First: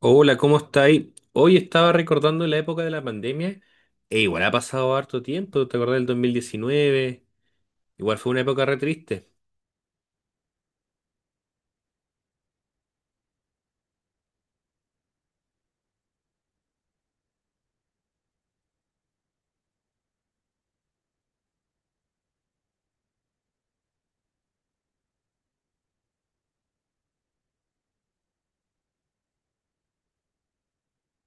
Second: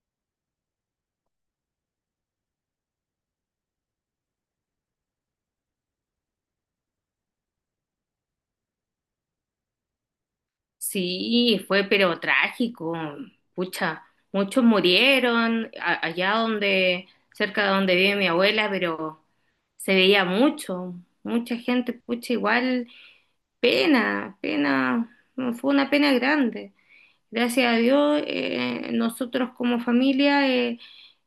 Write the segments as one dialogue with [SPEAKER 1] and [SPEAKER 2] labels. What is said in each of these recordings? [SPEAKER 1] Hola, ¿cómo estáis? Hoy estaba recordando la época de la pandemia e igual ha pasado harto tiempo, ¿te acordás del 2019? Igual fue una época re triste.
[SPEAKER 2] Sí, fue pero trágico, pucha, muchos murieron allá donde, cerca de donde vive mi abuela, pero se veía mucho, mucha gente, pucha, igual, pena, pena, no, fue una pena grande. Gracias a Dios, nosotros como familia eh,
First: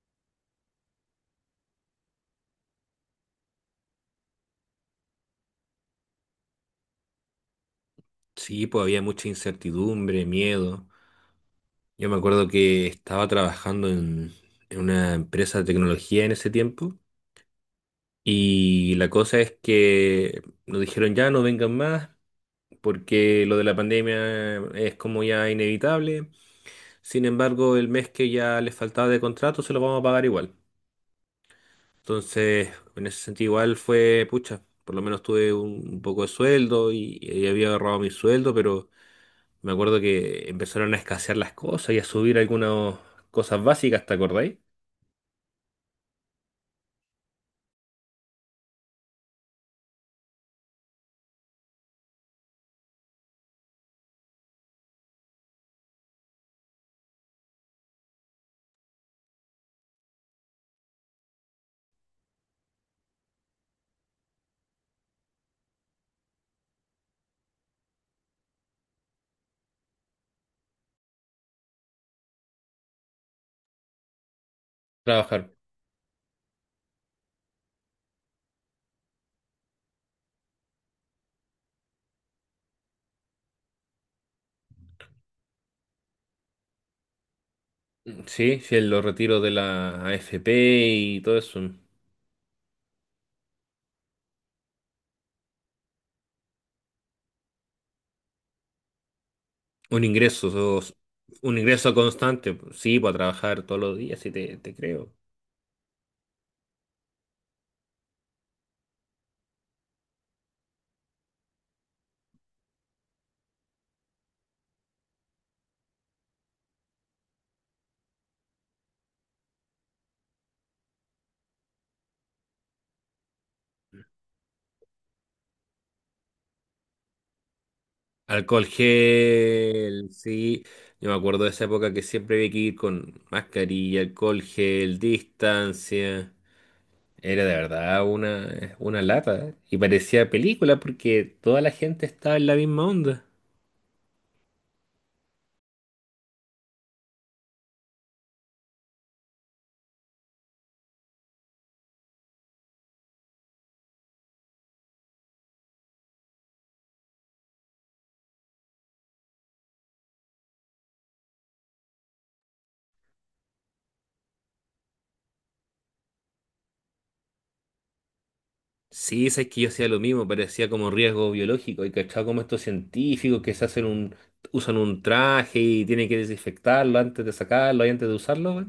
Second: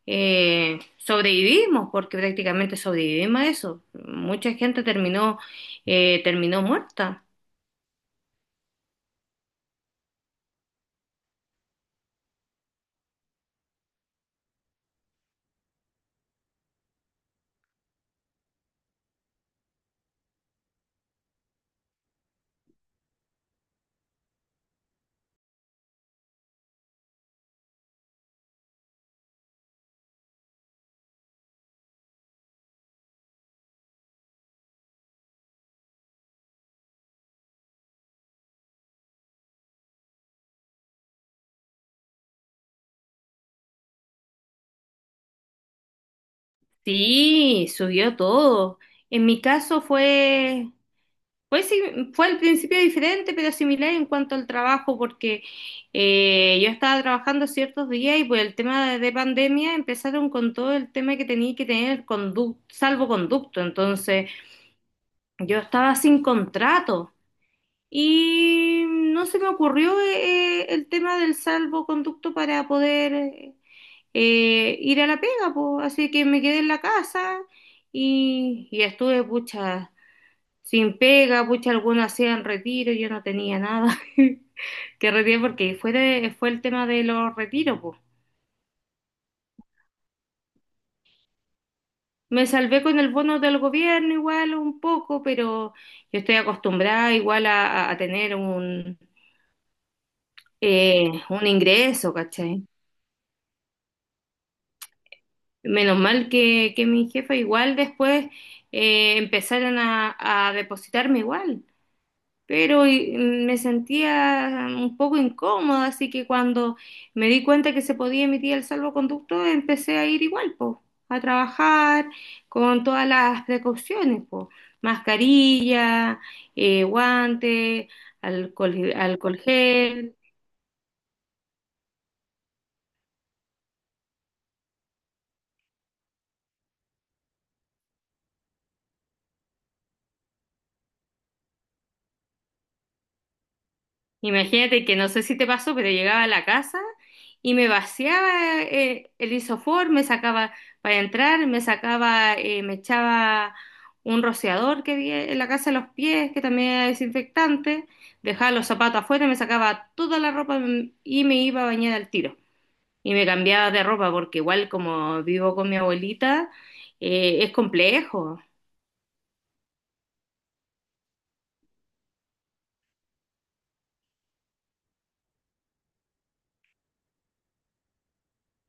[SPEAKER 2] eh, sobrevivimos, porque prácticamente sobrevivimos a eso. Mucha gente terminó muerta.
[SPEAKER 1] Sí, pues había mucha incertidumbre, miedo. Yo me acuerdo que estaba trabajando en una empresa de tecnología en ese tiempo, y la cosa es que nos dijeron ya no vengan más porque lo de la pandemia es como ya inevitable. Sin embargo, el mes que ya les faltaba de contrato se lo vamos a pagar igual. Entonces, en ese sentido igual fue, pucha, por lo menos tuve un poco de sueldo y había agarrado mi sueldo, pero me acuerdo que empezaron a escasear las cosas y a subir algunas cosas básicas, ¿te acordáis?
[SPEAKER 2] Sí, subió todo. En mi caso fue, pues sí, fue al principio diferente, pero similar en cuanto al trabajo, porque yo estaba trabajando ciertos días y por el tema de pandemia empezaron con todo el tema que tenía que tener salvoconducto. Entonces, yo estaba sin contrato y no se me ocurrió el tema del salvoconducto para poder ir a la
[SPEAKER 1] Trabajar.
[SPEAKER 2] pega, pues. Así que me quedé en la casa y estuve, pucha, sin pega, pucha, algunos hacían retiro, yo no tenía nada que retirar porque fue el tema de los retiros, pues.
[SPEAKER 1] Mm, sí, sí, los retiros de la AFP y todo eso.
[SPEAKER 2] Me salvé con el bono del gobierno igual un poco, pero yo estoy acostumbrada igual a tener
[SPEAKER 1] Un ingreso, sos-
[SPEAKER 2] un
[SPEAKER 1] un ingreso
[SPEAKER 2] ingreso,
[SPEAKER 1] constante.
[SPEAKER 2] ¿cachai?
[SPEAKER 1] Sí, para trabajar todos los días, sí te creo.
[SPEAKER 2] Menos mal que mi jefa igual después empezaron a depositarme igual. Pero me sentía un poco incómoda, así que cuando me di cuenta que se podía emitir el salvoconducto, empecé a ir igual, po, a trabajar con todas las precauciones, po, mascarilla, guante,
[SPEAKER 1] Alcohol
[SPEAKER 2] alcohol, alcohol
[SPEAKER 1] gel,
[SPEAKER 2] gel.
[SPEAKER 1] sí. Yo me acuerdo de esa época que siempre había que ir con mascarilla, alcohol gel, distancia. Era de verdad una lata. Y parecía película porque toda la gente estaba en la misma onda.
[SPEAKER 2] Imagínate que no sé si te pasó, pero llegaba a la casa y me vaciaba el isofor, me sacaba para entrar, me sacaba, me echaba un rociador que había en la casa de los pies, que también era desinfectante, dejaba los zapatos afuera, me sacaba toda la ropa y me iba a bañar al tiro. Y me cambiaba de ropa porque igual como vivo con mi abuelita, es complejo.
[SPEAKER 1] Sí, sabes que yo hacía lo mismo, parecía como riesgo biológico. Y cachado como estos científicos que se hacen un, usan un traje y tienen que desinfectarlo antes de sacarlo y antes de usarlo, güey.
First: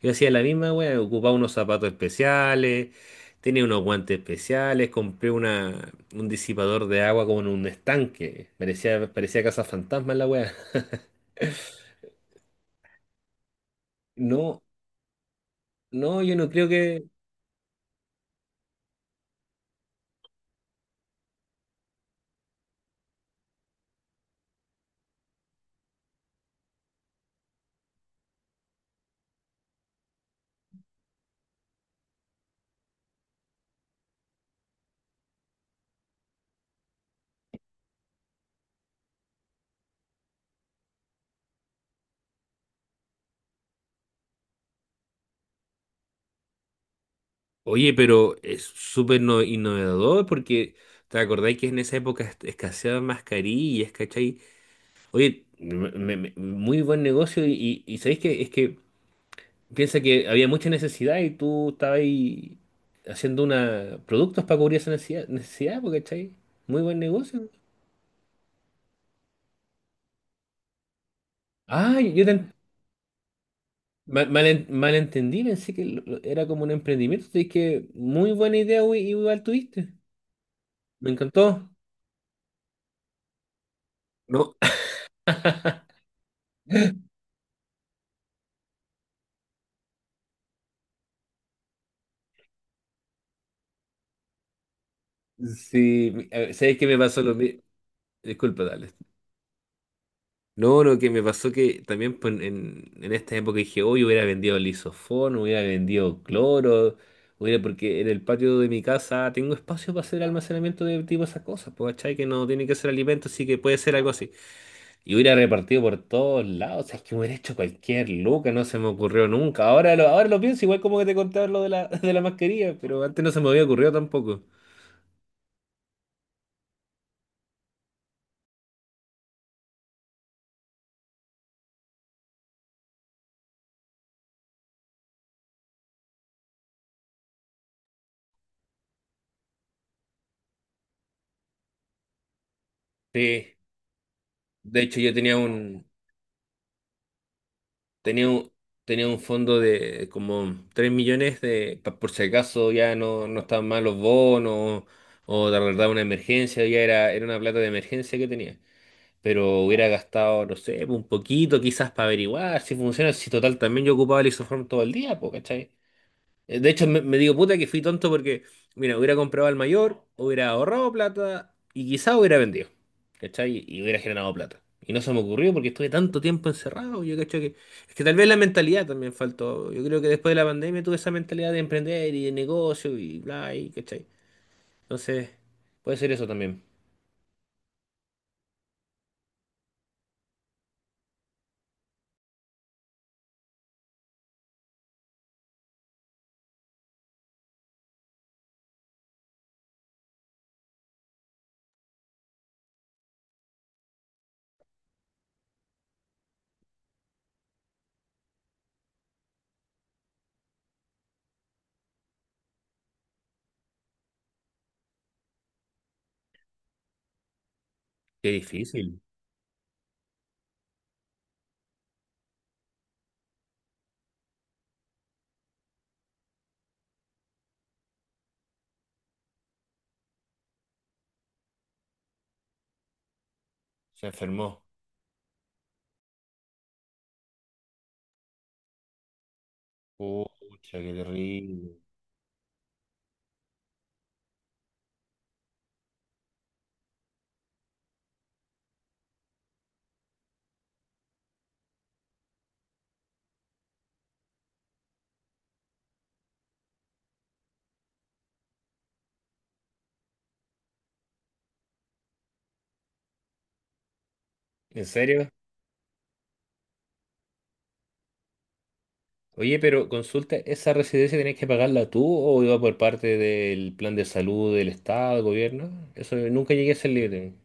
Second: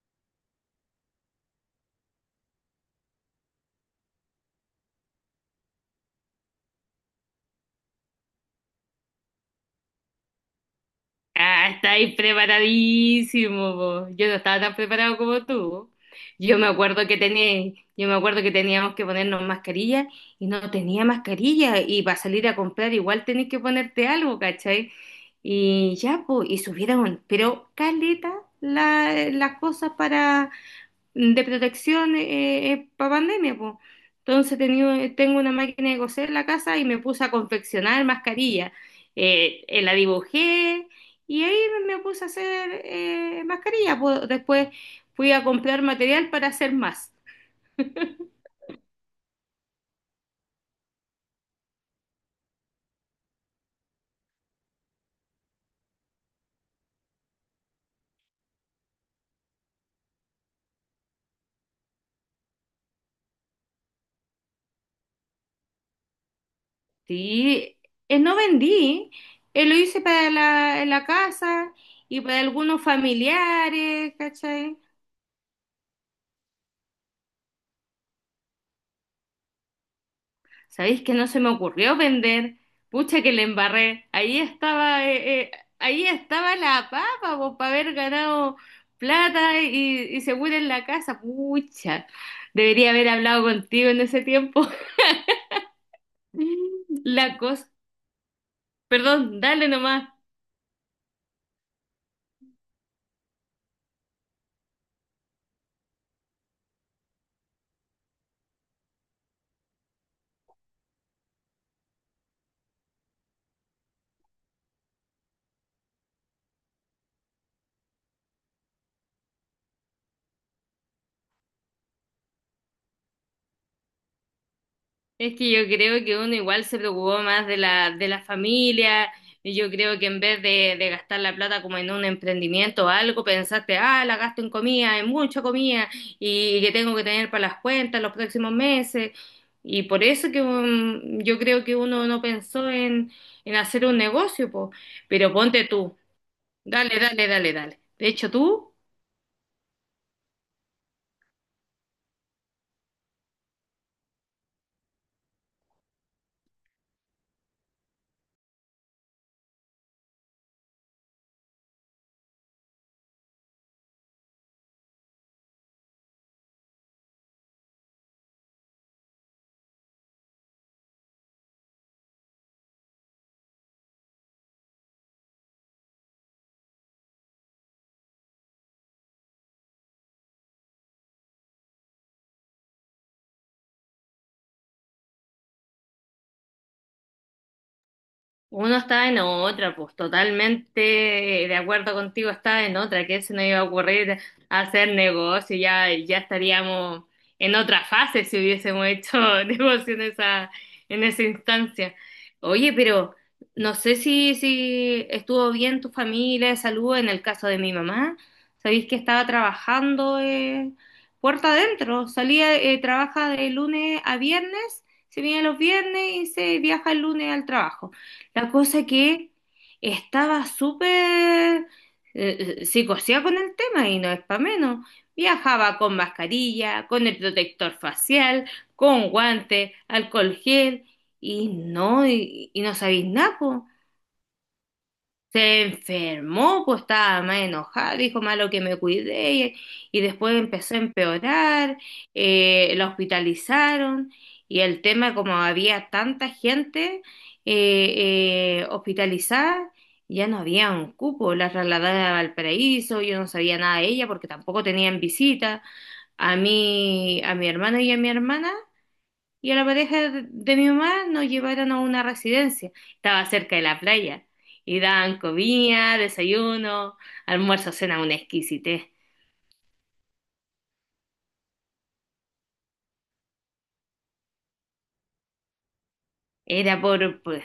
[SPEAKER 1] Yo hacía la misma wea, ocupaba unos zapatos especiales, tenía unos guantes especiales, compré una, un disipador de agua como en un estanque. Parecía, parecía casa fantasma la wea.
[SPEAKER 2] Ah, estáis preparadísimo, po. Yo no estaba
[SPEAKER 1] No,
[SPEAKER 2] tan preparado como tú.
[SPEAKER 1] no, yo no
[SPEAKER 2] Yo me
[SPEAKER 1] creo que.
[SPEAKER 2] acuerdo que yo me acuerdo que teníamos que ponernos mascarilla y no tenía mascarilla y para salir a comprar igual tenés que ponerte algo, ¿cachai? Y ya, pues, y subieron, pero caleta las cosas de protección pa pandemia, pues. Entonces tengo una máquina de coser en la casa y me puse a confeccionar mascarillas. La dibujé y ahí me puse a hacer mascarillas, po. Después fui a comprar material para hacer más.
[SPEAKER 1] Oye, pero es súper no- innovador porque te acordáis que en esa época est- escaseaban mascarillas, ¿cachai? Oye, me- me- me- muy buen negocio y ¿sabéis que es que piensa que había mucha necesidad y tú estabas ahí haciendo una, productos para cubrir esa necesidad, necesidad, porque ¿cachai? Muy buen negocio.
[SPEAKER 2] Sí, no vendí, lo hice para en la casa
[SPEAKER 1] Ah,
[SPEAKER 2] y
[SPEAKER 1] yo
[SPEAKER 2] para
[SPEAKER 1] te,
[SPEAKER 2] algunos familiares,
[SPEAKER 1] mal, mal, en-
[SPEAKER 2] ¿cachai?
[SPEAKER 1] malentendí, pensé que lo- era como un emprendimiento. Así que muy buena idea, güey, igual tuviste.
[SPEAKER 2] ¿Sabéis
[SPEAKER 1] Me
[SPEAKER 2] que no se me
[SPEAKER 1] encantó.
[SPEAKER 2] ocurrió vender? Pucha que le embarré.
[SPEAKER 1] No.
[SPEAKER 2] Ahí estaba la papa, po, para haber ganado plata y seguro en la casa. Pucha, debería haber hablado contigo en ese tiempo.
[SPEAKER 1] Sí, mi- a ver, sabes que me pasó lo
[SPEAKER 2] La
[SPEAKER 1] mismo.
[SPEAKER 2] cosa,
[SPEAKER 1] Disculpa, dale.
[SPEAKER 2] perdón, dale nomás.
[SPEAKER 1] No, lo que me pasó que también pues, en esta época dije, hoy hubiera vendido lisofón, hubiera vendido cloro, hubiera, porque en el patio de mi casa tengo espacio para hacer almacenamiento de tipo esas cosas, pues, ¿cachai? Que no tiene que ser alimento, así que puede ser algo así. Y hubiera repartido por todos lados, o sea, es que hubiera hecho cualquier loca, no se me ocurrió nunca. Ahora lo pienso, igual como que te contaba lo de la, de la mascarilla, pero antes no se me había ocurrido tampoco.
[SPEAKER 2] Es que yo creo que uno igual se preocupó más de de la familia, y yo creo que en vez de gastar la plata como en un emprendimiento o algo, pensaste, ah, la gasto en comida, en mucha comida, y, que tengo que tener para las cuentas los próximos meses. Y por eso que yo creo que uno no pensó
[SPEAKER 1] Sí,
[SPEAKER 2] en hacer un negocio, po.
[SPEAKER 1] de hecho yo
[SPEAKER 2] Pero
[SPEAKER 1] tenía
[SPEAKER 2] ponte
[SPEAKER 1] un,
[SPEAKER 2] tú, dale, dale, dale, dale. De
[SPEAKER 1] tenía
[SPEAKER 2] hecho,
[SPEAKER 1] un,
[SPEAKER 2] tú.
[SPEAKER 1] tenía un fondo de como 3 millones de, pa- por si acaso ya no, no estaban mal los bonos o de verdad una emergencia, ya era, era una plata de emergencia que tenía. Pero hubiera gastado, no sé, un poquito quizás para averiguar si funciona, si total también yo ocupaba el isoform todo el día, pues, ¿cachai? De hecho, me digo, puta, que fui tonto porque, mira, hubiera comprado al mayor, hubiera ahorrado plata y quizá hubiera vendido, ¿cachai? Y hubiera generado plata. Y no se me ocurrió porque estuve tanto tiempo encerrado. Yo cacho que. Es que tal vez la mentalidad también faltó. Yo creo que después de la pandemia tuve esa mentalidad de emprender y de negocio y bla, y ¿cachai? Entonces, puede ser eso también.
[SPEAKER 2] Uno está en otra, pues totalmente de acuerdo contigo, está en otra, que se nos iba a ocurrir hacer negocio, ya, ya estaríamos en otra fase si hubiésemos hecho negocio en esa instancia. Oye, pero no sé si, si estuvo bien tu familia de salud en el caso de mi mamá. Sabéis que estaba trabajando puerta adentro, salía, trabaja de lunes a viernes, se viene los viernes y se viaja el lunes al trabajo.
[SPEAKER 1] Qué
[SPEAKER 2] La cosa
[SPEAKER 1] difícil.
[SPEAKER 2] que estaba súper psicoseada con el tema y no es para menos. Viajaba con mascarilla, con el protector facial, con guantes, alcohol gel y no sabéis nada, po.
[SPEAKER 1] Se enfermó.
[SPEAKER 2] Se enfermó, pues estaba más enojada, dijo malo que me cuidé y después empezó
[SPEAKER 1] Pucha,
[SPEAKER 2] a
[SPEAKER 1] qué terrible.
[SPEAKER 2] empeorar, la hospitalizaron y el tema como había tanta gente hospitalizada, ya no había un cupo, la trasladaron a Valparaíso, yo no sabía nada de ella porque tampoco tenían visita, a mí, a mi hermano y a mi hermana y a la pareja de mi mamá nos llevaron a una residencia. Estaba cerca de la playa y
[SPEAKER 1] ¿En
[SPEAKER 2] daban
[SPEAKER 1] serio?
[SPEAKER 2] comida, desayuno, almuerzo, cena, una exquisitez.
[SPEAKER 1] Oye, pero consulta, ¿esa residencia tenés que pagarla tú o iba por parte del plan de salud del Estado, del gobierno? Eso nunca llegué a
[SPEAKER 2] Era
[SPEAKER 1] ser libre.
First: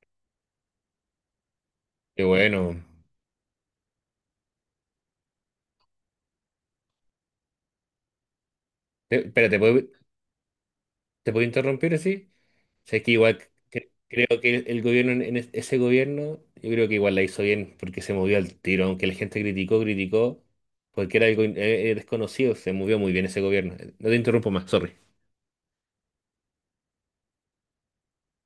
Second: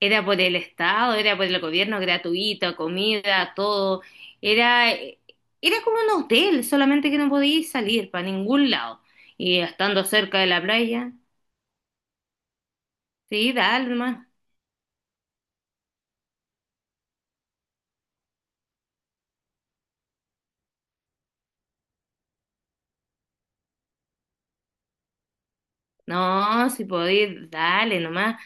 [SPEAKER 2] era por el Estado, era por el gobierno,
[SPEAKER 1] Qué
[SPEAKER 2] gratuito,
[SPEAKER 1] bueno.
[SPEAKER 2] comida, todo. Era, era como un hotel, solamente que no podías salir para ningún lado.
[SPEAKER 1] Te- Espera,
[SPEAKER 2] Y estando cerca de la playa,
[SPEAKER 1] te puedo interrumpir así? Sé que igual
[SPEAKER 2] sí, dale
[SPEAKER 1] cre- creo
[SPEAKER 2] nomás.
[SPEAKER 1] que el gobierno, en es- ese gobierno, yo creo que igual la hizo bien porque se movió al tiro, aunque la gente criticó, criticó, porque era algo in- desconocido, se movió muy bien ese gobierno. No te interrumpo más, sorry.
[SPEAKER 2] No, si podéis, dale nomás.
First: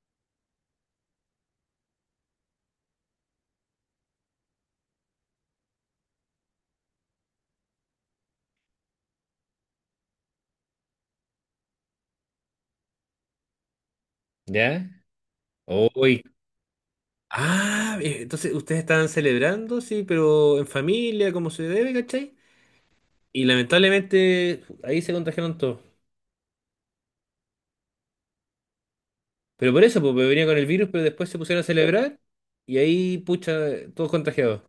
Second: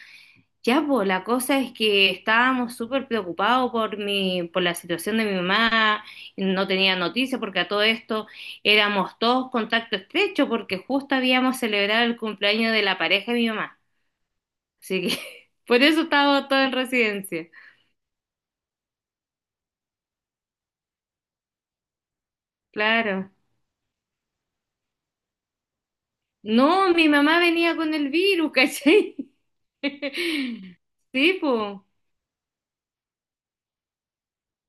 [SPEAKER 2] Ya, pues la cosa es que estábamos súper preocupados por mi, por la situación de mi mamá, no tenía noticia porque a todo esto éramos todos contacto estrecho porque justo habíamos celebrado el cumpleaños de la pareja de mi mamá.
[SPEAKER 1] ¿Ya?
[SPEAKER 2] Así que por eso
[SPEAKER 1] Uy,
[SPEAKER 2] estábamos todos en residencia.
[SPEAKER 1] ah, entonces ustedes estaban celebrando, sí, pero en familia, como se debe, ¿cachai?
[SPEAKER 2] Claro.
[SPEAKER 1] Y lamentablemente ahí se contagiaron todos.
[SPEAKER 2] No, mi mamá venía con el virus, ¿cachai?
[SPEAKER 1] Pero por eso, porque venía con el virus, pero después se
[SPEAKER 2] Sí,
[SPEAKER 1] pusieron a
[SPEAKER 2] pues.
[SPEAKER 1] celebrar y ahí, pucha, todos contagiados.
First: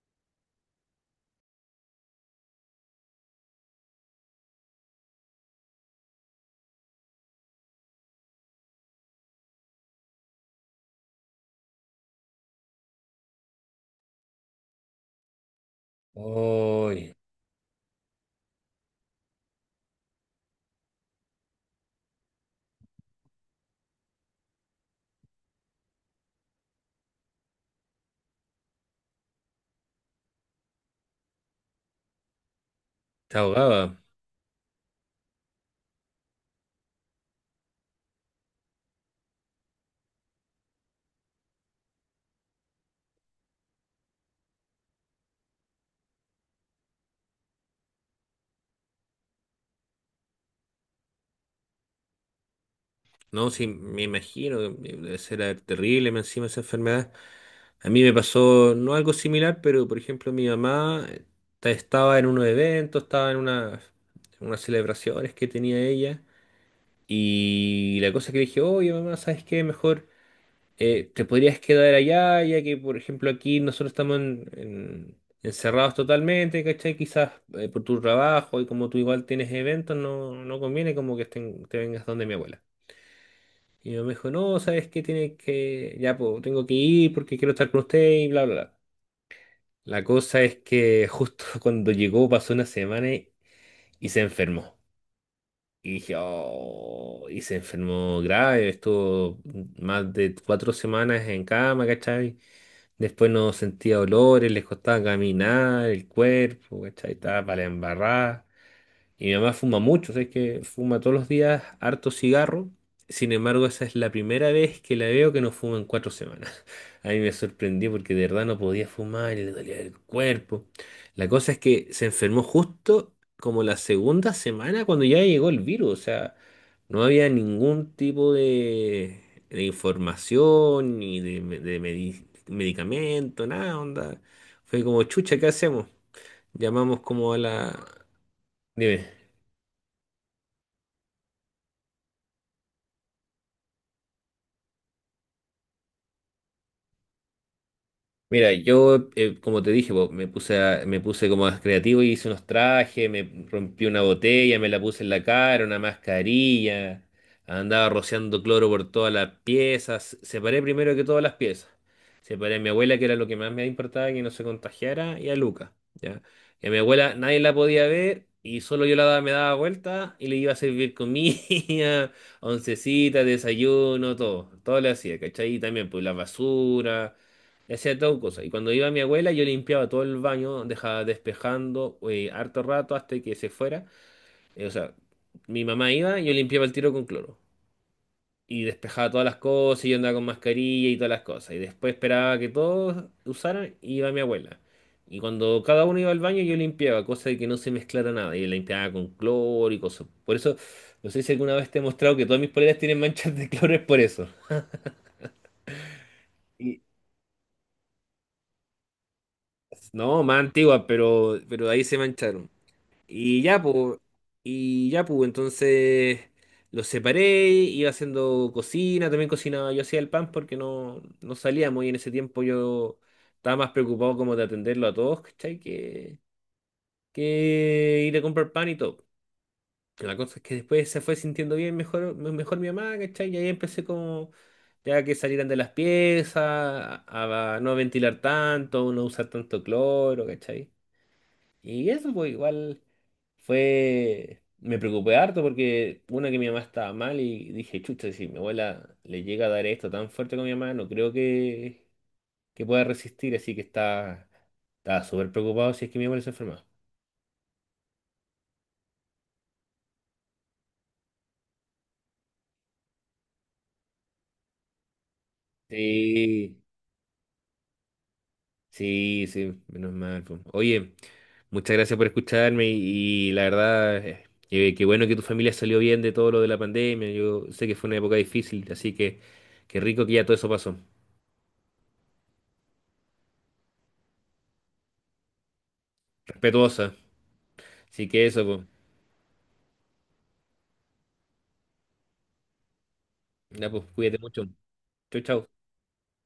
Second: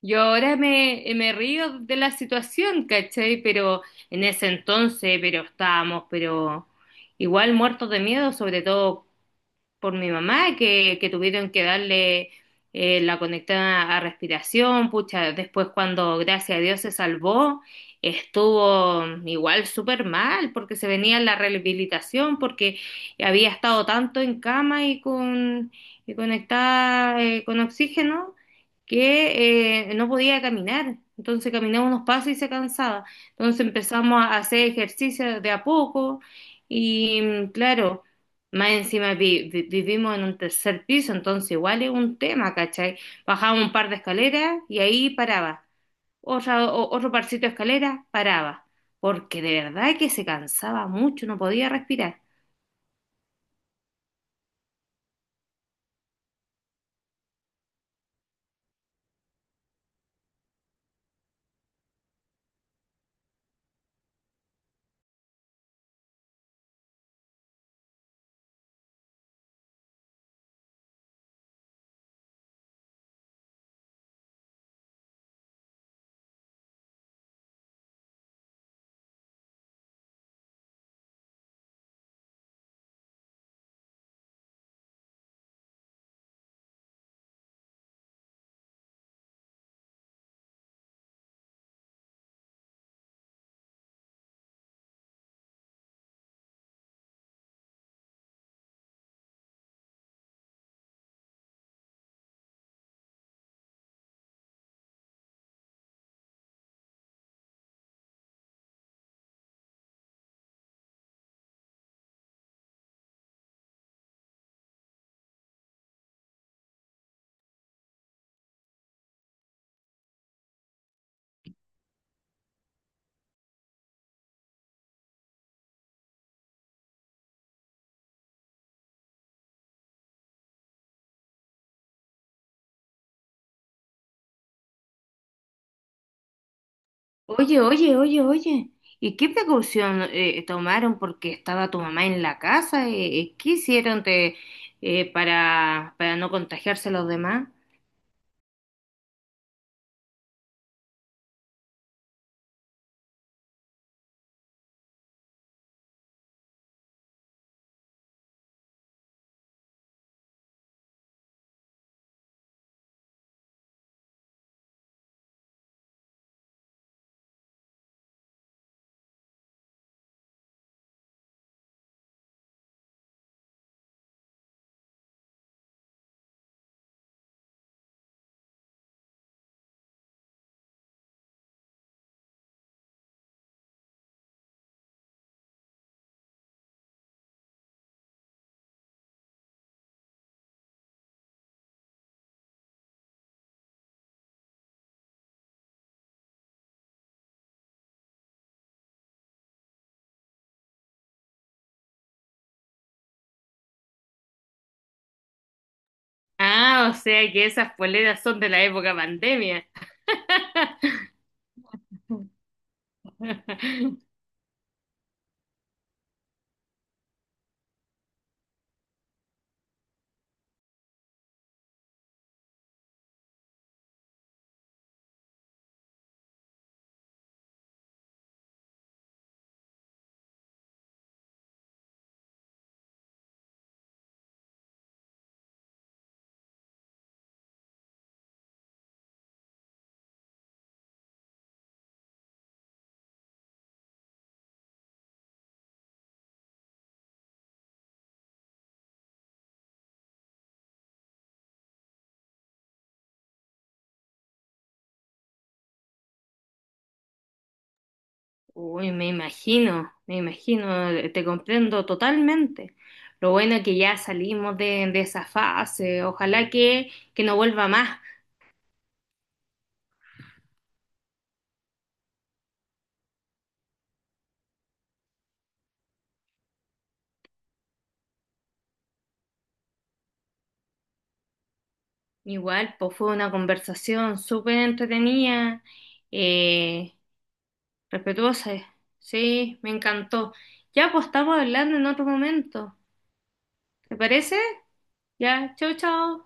[SPEAKER 2] Yo ahora me río de la situación, ¿cachai? Pero en ese entonces, pero estábamos, pero igual muertos de miedo, sobre todo por mi mamá, que tuvieron que darle la conectada a respiración, pucha, después cuando gracias a Dios se
[SPEAKER 1] Uy,
[SPEAKER 2] salvó, estuvo igual súper mal, porque se venía la rehabilitación, porque había estado tanto en cama y conectada con oxígeno que no podía caminar. Entonces caminaba unos pasos y se cansaba.
[SPEAKER 1] te
[SPEAKER 2] Entonces
[SPEAKER 1] ahogaba.
[SPEAKER 2] empezamos a hacer ejercicio de a poco y claro. Más encima vivimos en un tercer piso, entonces igual es un tema, ¿cachai? Bajaba un par de escaleras y ahí paraba. Otro parcito de escaleras, paraba. Porque de verdad que se cansaba mucho, no podía respirar.
[SPEAKER 1] No, sí, me imagino que debe ser terrible más encima esa enfermedad. A mí me pasó no algo similar, pero por ejemplo mi mamá ta- estaba en unos eventos, estaba en una- en unas celebraciones que tenía ella. Y la cosa que dije, oye mamá, ¿sabes qué? Mejor te podrías quedar allá, ya que por ejemplo aquí nosotros estamos en- encerrados totalmente, ¿cachai? Quizás por tu trabajo y como tú igual tienes eventos, no, no conviene como que estén- te vengas donde mi abuela. Y mi mamá me dijo, no, ¿sabes qué? Tienes que, ya, pues tengo que ir porque quiero estar con usted y bla, bla, bla. La cosa es que justo cuando llegó pasó una semana y se enfermó. Y dije, "Oh", y se enfermó grave, estuvo más de 4 semanas en cama, ¿cachai? Después no sentía olores, les costaba caminar, el cuerpo, ¿cachai? Estaba para la embarrada. Y mi mamá fuma mucho, o sea, es que fuma todos los días harto cigarro. Sin embargo, esa es la primera vez que la veo que no fuma en 4 semanas. A mí me sorprendió porque de verdad no podía fumar y le dolía el cuerpo. La cosa es que se enfermó justo como la segunda semana cuando ya llegó el virus. O sea, no había ningún tipo de información ni de, me- de medi- medicamento, nada, onda. Fue como, chucha, ¿qué hacemos? Llamamos como a
[SPEAKER 2] Oye,
[SPEAKER 1] la...
[SPEAKER 2] oye, oye, oye. ¿Y
[SPEAKER 1] Dime.
[SPEAKER 2] qué precaución tomaron porque estaba tu mamá en la casa? ¿Qué hicieron para no contagiarse a los demás?
[SPEAKER 1] Mira, yo, como te dije, po, me puse a- me puse como más creativo y hice unos trajes, me rompí una botella, me la puse en la cara, una mascarilla, andaba rociando cloro por todas las piezas, separé primero que todas las piezas. Separé a mi abuela, que era lo que más me importaba, que no se contagiara, y a Luca, ¿ya? Y a mi abuela nadie la podía ver y solo yo la daba- me daba vuelta y le iba a servir comida, oncecita, desayuno, todo, todo le hacía, ¿cachai? Y también, pues, la basura. Hacía todo cosa. Y cuando iba mi abuela, yo limpiaba todo el baño, dejaba despejando harto rato hasta que se fuera. O sea, mi mamá iba, yo limpiaba el tiro con cloro. Y despejaba todas las cosas, y yo andaba con mascarilla y todas las cosas. Y después esperaba que todos usaran, y iba mi abuela. Y cuando cada uno iba al baño, yo limpiaba, cosa de que no se mezclara nada. Y limpiaba con cloro y cosas. Por eso, no sé si alguna vez te he mostrado que todas mis poleras tienen manchas de cloro, es por eso. Y-
[SPEAKER 2] Ah, o sea que esas poleras son de la época pandemia.
[SPEAKER 1] no, más antiguas, pero ahí se mancharon. Y ya, pues, y ya, pues, entonces los separé, iba haciendo cocina, también cocinaba, yo hacía el pan porque no, no salíamos y en ese tiempo yo estaba más preocupado como de atenderlo a todos, ¿cachai? Que ir a comprar pan y todo. La cosa es que después se fue sintiendo bien mejor, me- mejor mi mamá, ¿cachai? Y ahí empecé como ya que salieran de las piezas, a no ventilar tanto, no usar tanto cloro, ¿cachai? Y eso, pues igual fue, me preocupé harto porque una que mi mamá estaba mal y dije, chucha, si mi abuela le llega a dar esto tan fuerte con mi mamá, no creo que pueda resistir, así que estaba, estaba súper preocupado si es que mi abuela se enferma.
[SPEAKER 2] Uy, me imagino, te comprendo totalmente. Lo bueno es que ya salimos de esa fase, ojalá
[SPEAKER 1] Sí,
[SPEAKER 2] que no vuelva más.
[SPEAKER 1] sí, sí, menos mal. Po. Oye, muchas gracias por escucharme y la verdad, qué bueno que tu familia salió bien de todo lo de la pandemia. Yo sé que fue una época difícil, así que qué rico que ya todo eso pasó.
[SPEAKER 2] Igual, pues fue una conversación súper entretenida, eh,
[SPEAKER 1] Respetuosa. Así que eso,
[SPEAKER 2] respetuosa,
[SPEAKER 1] pues.
[SPEAKER 2] sí, me encantó. Ya, pues estamos hablando en otro momento,
[SPEAKER 1] Ya, pues,
[SPEAKER 2] ¿te
[SPEAKER 1] cuídate
[SPEAKER 2] parece?
[SPEAKER 1] mucho. Chau, chau.
[SPEAKER 2] Ya, chau, chau.